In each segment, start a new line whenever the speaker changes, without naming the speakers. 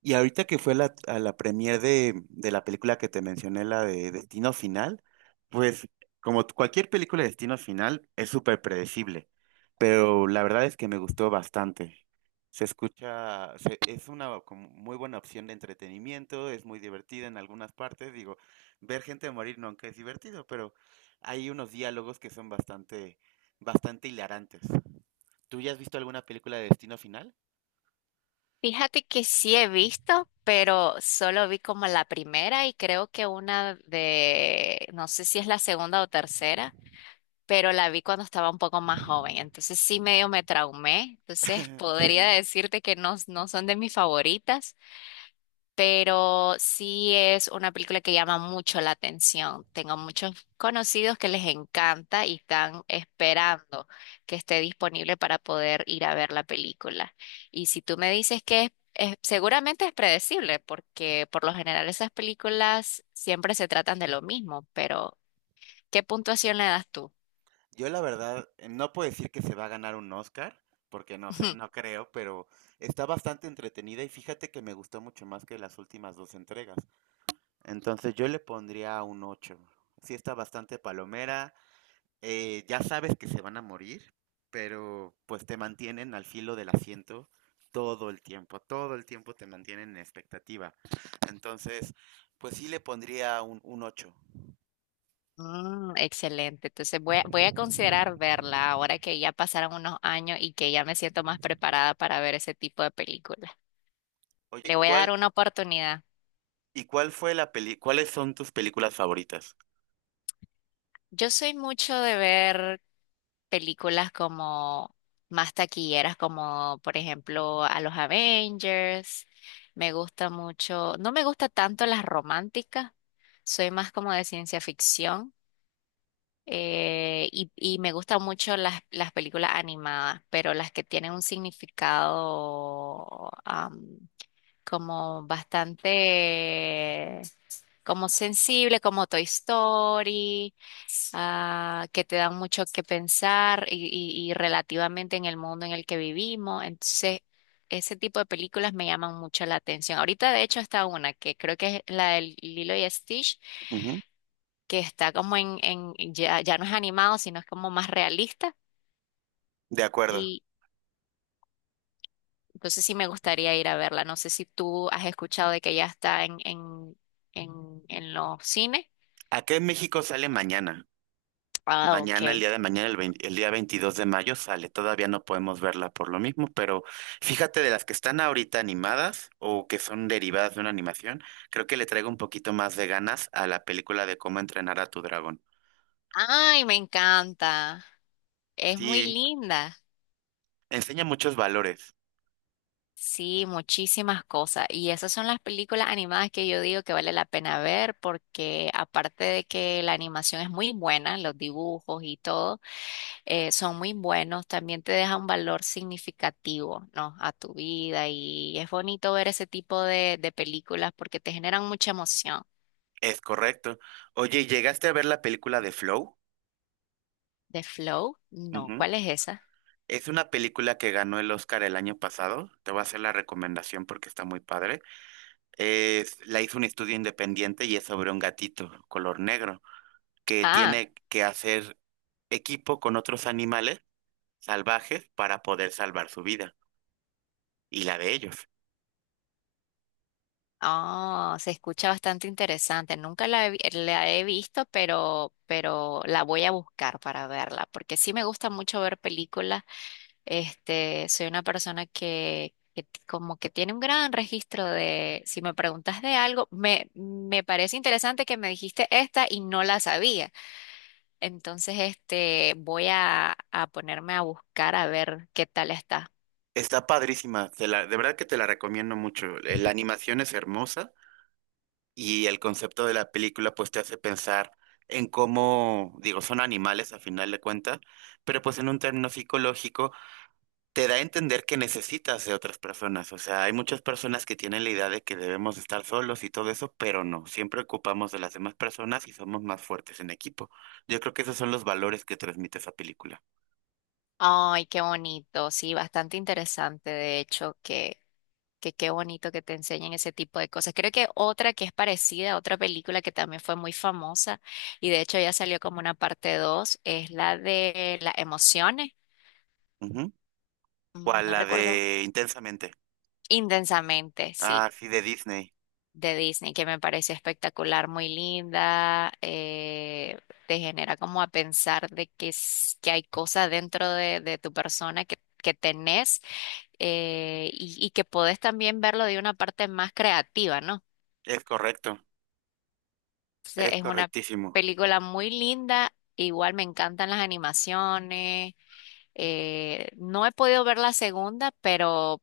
Y ahorita que fue la premier de la película que te mencioné, la de Destino Final, pues cualquier película de Destino Final es súper predecible, pero la verdad es que me gustó bastante. Es una como muy buena opción de entretenimiento, es muy divertida en algunas partes. Digo, ver gente morir nunca es divertido, pero hay unos diálogos que son bastante, bastante hilarantes. ¿Tú ya has visto alguna película de Destino Final?
Fíjate que sí he visto, pero solo vi como la primera y creo que una de, no sé si es la segunda o tercera, pero la vi cuando estaba un poco más joven, entonces sí medio me traumé, entonces podría
Sí.
decirte que no, no son de mis favoritas, pero sí es una película que llama mucho la atención. Tengo muchos conocidos que les encanta y están esperando que esté disponible para poder ir a ver la película. Y si tú me dices que seguramente es predecible, porque por lo general esas películas siempre se tratan de lo mismo, pero ¿qué puntuación le das tú?
Yo la verdad no puedo decir que se va a ganar un Oscar, porque no sé, no creo, pero está bastante entretenida y fíjate que me gustó mucho más que las últimas dos entregas. Entonces yo le pondría un 8. Sí está bastante palomera, ya sabes que se van a morir, pero pues te mantienen al filo del asiento todo el tiempo te mantienen en expectativa. Entonces, pues sí le pondría un 8.
Mm, excelente, entonces voy a considerar verla ahora que ya pasaron unos años y que ya me siento más preparada para ver ese tipo de películas.
Oye,
Le voy a dar una oportunidad.
cuáles son tus películas favoritas?
Yo soy mucho de ver películas como más taquilleras, como por ejemplo a los Avengers. Me gusta mucho, no me gusta tanto las románticas, soy más como de ciencia ficción. Y me gustan mucho las películas animadas, pero las que tienen un significado como bastante, como sensible, como Toy Story, que te dan mucho que pensar y relativamente en el mundo en el que vivimos. Entonces, ese tipo de películas me llaman mucho la atención. Ahorita, de hecho, está una que creo que es la del Lilo y Stitch,
Ujú.
que está como en ya, ya no es animado, sino es como más realista.
De acuerdo.
Y entonces sí me gustaría ir a verla. No sé si tú has escuchado de que ya está en, en los cines.
Acá en México sale mañana.
Ah, ok.
Mañana, el día de mañana, el día 22 de mayo sale. Todavía no podemos verla por lo mismo, pero fíjate de las que están ahorita animadas o que son derivadas de una animación, creo que le traigo un poquito más de ganas a la película de cómo entrenar a tu dragón.
Ay, me encanta. Es muy
Sí,
linda.
enseña muchos valores.
Sí, muchísimas cosas. Y esas son las películas animadas que yo digo que vale la pena ver porque aparte de que la animación es muy buena, los dibujos y todo, son muy buenos, también te deja un valor significativo, ¿no? A tu vida. Y es bonito ver ese tipo de películas porque te generan mucha emoción.
Es correcto. Oye, ¿llegaste a ver la película de Flow?
¿De Flow? No,
Ujú.
¿cuál es esa?
Es una película que ganó el Oscar el año pasado. Te voy a hacer la recomendación porque está muy padre. La hizo un estudio independiente y es sobre un gatito color negro que
Ah.
tiene que hacer equipo con otros animales salvajes para poder salvar su vida y la de ellos.
Oh, se escucha bastante interesante. Nunca la he visto, pero la voy a buscar para verla, porque sí me gusta mucho ver películas. Este, soy una persona que como que tiene un gran registro de, si me preguntas de algo, me parece interesante que me dijiste esta y no la sabía. Entonces, este, a ponerme a buscar a ver qué tal está.
Está padrísima, de verdad que te la recomiendo mucho. La animación es hermosa y el concepto de la película pues te hace pensar en cómo, digo, son animales a final de cuentas, pero pues en un término psicológico te da a entender que necesitas de otras personas. O sea, hay muchas personas que tienen la idea de que debemos estar solos y todo eso, pero no, siempre ocupamos de las demás personas y somos más fuertes en equipo. Yo creo que esos son los valores que transmite esa película.
Ay, qué bonito, sí, bastante interesante, de hecho, que. Que qué bonito que te enseñen ese tipo de cosas. Creo que otra que es parecida, otra película que también fue muy famosa y de hecho ya salió como una parte 2 es la de las emociones,
Ujú.
mm,
¿Cuál?
no
La
recuerdo,
de Intensamente.
intensamente,
Ah,
sí,
sí, de Disney.
de Disney, que me pareció espectacular, muy linda, te genera como a pensar de que hay cosas dentro de tu persona que tenés y que podés también verlo de una parte más creativa, ¿no?
Es correcto.
Entonces,
Es
es una
correctísimo.
película muy linda. Igual me encantan las animaciones. No he podido ver la segunda, pero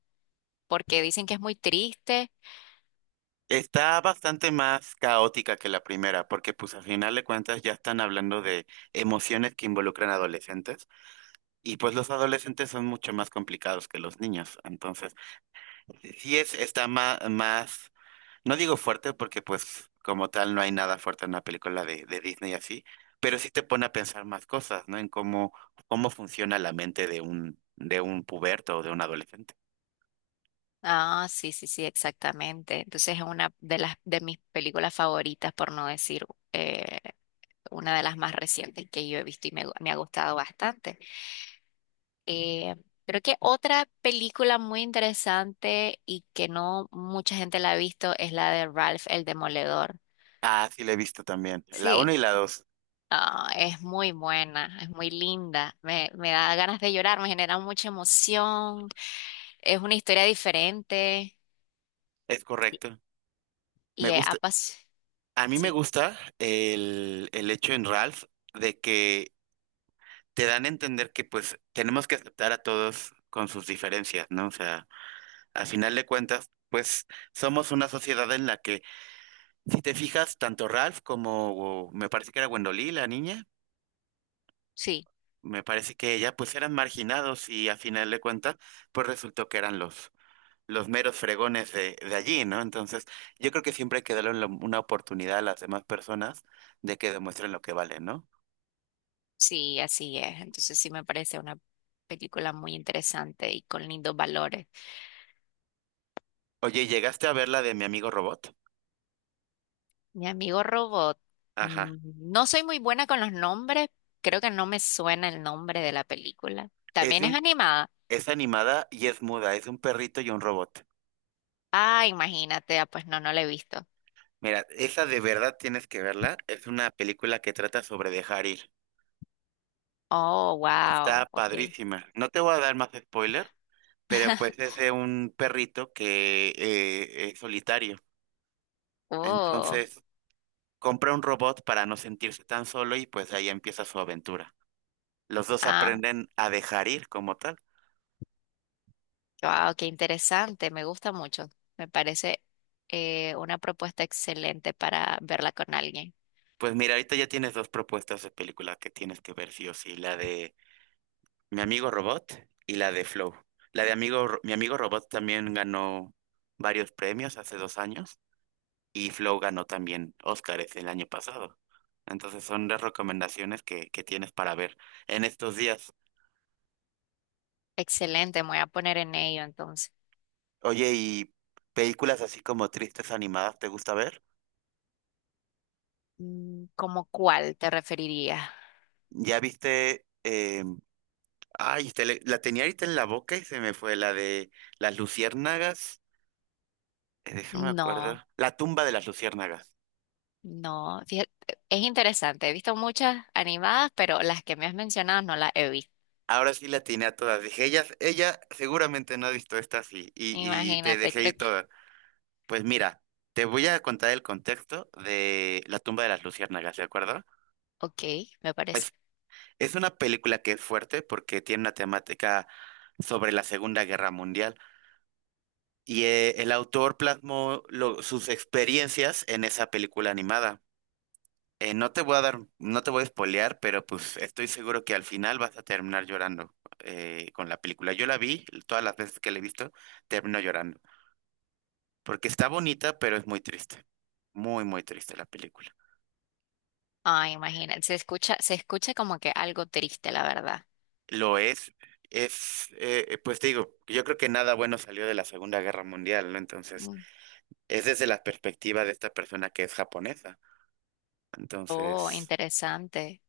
porque dicen que es muy triste.
Está bastante más caótica que la primera, porque pues al final de cuentas ya están hablando de emociones que involucran adolescentes y pues los adolescentes son mucho más complicados que los niños. Entonces, sí es, está más, más, no digo fuerte porque pues como tal no hay nada fuerte en una película de Disney así, pero sí te pone a pensar más cosas, ¿no? En cómo funciona la mente de un, puberto o de un adolescente.
Ah, sí, sí, sí, exactamente. Entonces es una de las de mis películas favoritas, por no decir eh, una de las más recientes que yo he visto y me ha gustado bastante. Eh, Creo que otra película muy interesante y que no mucha gente la ha visto es la de Ralph el Demoledor.
Ah, sí, la he visto también. La
Sí,
uno y la dos.
ah, es muy buena, es muy linda. Me da ganas de llorar, me genera mucha emoción. Es una historia diferente
Es correcto. Me
y
gusta, a mí me
Sí,
gusta el hecho en Ralph de que te dan a entender que pues tenemos que aceptar a todos con sus diferencias, ¿no? O sea, a final de cuentas, pues somos una sociedad en la que, si te fijas, tanto Ralph como me parece que era Wendolí, la niña,
sí,
me parece que ella, pues eran marginados y a final de cuentas, pues resultó que eran los meros fregones de allí, ¿no? Entonces, yo creo que siempre hay que darle una oportunidad a las demás personas de que demuestren lo que valen, ¿no?
sí, así es. Entonces sí me parece una película muy interesante y con lindos valores.
Oye, ¿llegaste a ver la de mi amigo robot?
Mi amigo Robot,
Ajá.
mm, no soy muy buena con los nombres, creo que no me suena el nombre de la película.
Es de
También es
un,
animada.
es animada y es muda, es un perrito y un robot.
Ah, imagínate, ah, pues no, no la he visto.
Mira, esa de verdad tienes que verla. Es una película que trata sobre dejar ir.
Oh,
Está
wow, ok.
padrísima. No te voy a dar más spoiler, pero pues es de un perrito que es solitario.
Oh.
Entonces, compra un robot para no sentirse tan solo y pues ahí empieza su aventura. Los dos
Ah,
aprenden a dejar ir como tal.
wow, qué interesante, me gusta mucho. Me parece una propuesta excelente para verla con alguien.
Pues mira, ahorita ya tienes dos propuestas de película que tienes que ver sí o sí, la de Mi amigo Robot y la de Flow. La de mi amigo Robot también ganó varios premios hace 2 años y Flow ganó también Óscares el año pasado. Entonces son las recomendaciones que tienes para ver en estos días.
Excelente, me voy a poner en ello entonces.
Oye, ¿y películas así como tristes animadas te gusta ver?
Mm, ¿cómo cuál te referirías?
¿Ya viste? La tenía ahorita en la boca y se me fue la de las luciérnagas. Déjame acuerdo.
No,
La tumba de las luciérnagas.
no, fíjate, es interesante, he visto muchas animadas, pero las que me has mencionado no las he visto.
Ahora sí la atiné a todas. Dije, ella seguramente no ha visto estas y te
Imagínate,
dejé
creo
ir
que.
todas. Pues mira, te voy a contar el contexto de La tumba de las luciérnagas, ¿de acuerdo?
Ok, me parece.
Es es una película que es fuerte porque tiene una temática sobre la Segunda Guerra Mundial y el autor plasmó sus experiencias en esa película animada. No te voy a dar, no te voy a spoilear, pero pues estoy seguro que al final vas a terminar llorando con la película. Yo la vi, todas las veces que la he visto, termino llorando. Porque está bonita, pero es muy triste. Muy, muy triste la película.
Ah, imagínate, se escucha como que algo triste, la verdad.
Lo es, pues te digo, yo creo que nada bueno salió de la Segunda Guerra Mundial, ¿no? Entonces,
Mm.
es desde la perspectiva de esta persona que es japonesa.
Oh,
Entonces,
interesante.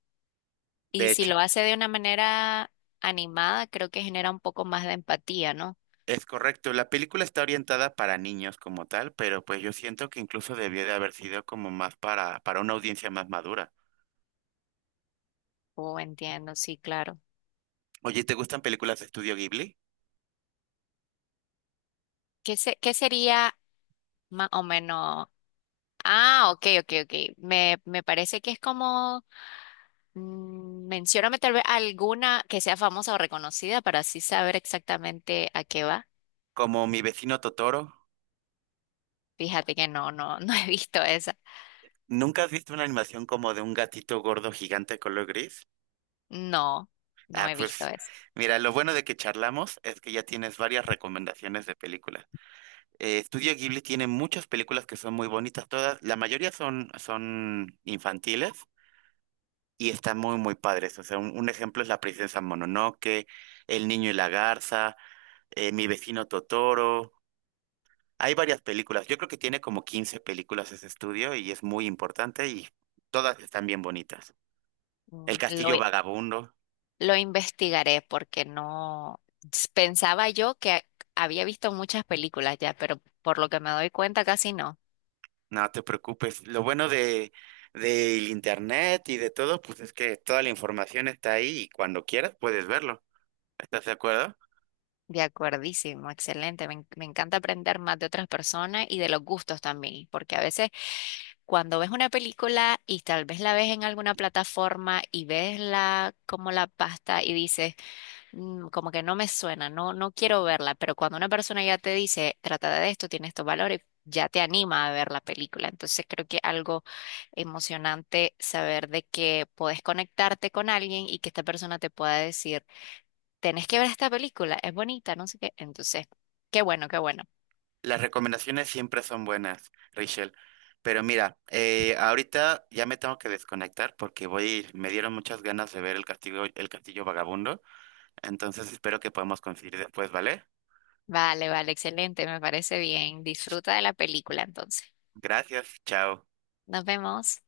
Y
de
si
hecho,
lo hace de una manera animada, creo que genera un poco más de empatía, ¿no?
es correcto, la película está orientada para niños como tal, pero pues yo siento que incluso debió de haber sido como más para una audiencia más madura.
Oh, entiendo, sí, claro.
Oye, ¿te gustan películas de estudio Ghibli?
¿Qué sería más o menos? Ah, ok, ok, ok. Me parece que es como, mm, mencióname tal vez alguna que sea famosa o reconocida para así saber exactamente a qué va.
Como Mi vecino Totoro.
Fíjate que no, no, no he visto esa.
¿Nunca has visto una animación como de un gatito gordo gigante color gris?
No, no
Ah,
he visto
pues
esa.
mira, lo bueno de que charlamos es que ya tienes varias recomendaciones de películas. Estudio Ghibli tiene muchas películas que son muy bonitas todas, la mayoría son, infantiles y está muy, muy padre eso. O sea, un ejemplo es La princesa Mononoke, El niño y la garza, Mi vecino Totoro. Hay varias películas. Yo creo que tiene como 15 películas ese estudio y es muy importante y todas están bien bonitas. El
Mm,
castillo vagabundo,
lo investigaré porque no pensaba yo que había visto muchas películas ya, pero por lo que me doy cuenta casi no.
no te preocupes. Lo bueno de del internet y de todo, pues es que toda la información está ahí y cuando quieras puedes verlo. ¿Estás de acuerdo?
De acuerdísimo, excelente. Me encanta aprender más de otras personas y de los gustos también, porque a veces cuando ves una película y tal vez la ves en alguna plataforma y ves la como la pasta y dices mm, como que no me suena, no, no quiero verla, pero cuando una persona ya te dice, trata de esto, tiene estos valores, ya te anima a ver la película. Entonces creo que algo emocionante saber de que puedes conectarte con alguien y que esta persona te pueda decir, tenés que ver esta película, es bonita, no sé qué. Entonces, qué bueno, qué bueno.
Las recomendaciones siempre son buenas, Rachel. Pero mira, ahorita ya me tengo que desconectar porque me dieron muchas ganas de ver el castillo vagabundo. Entonces espero que podamos coincidir después, ¿vale?
Vale, vale, excelente, me parece bien. Disfruta de la película entonces.
Gracias, chao.
Nos vemos.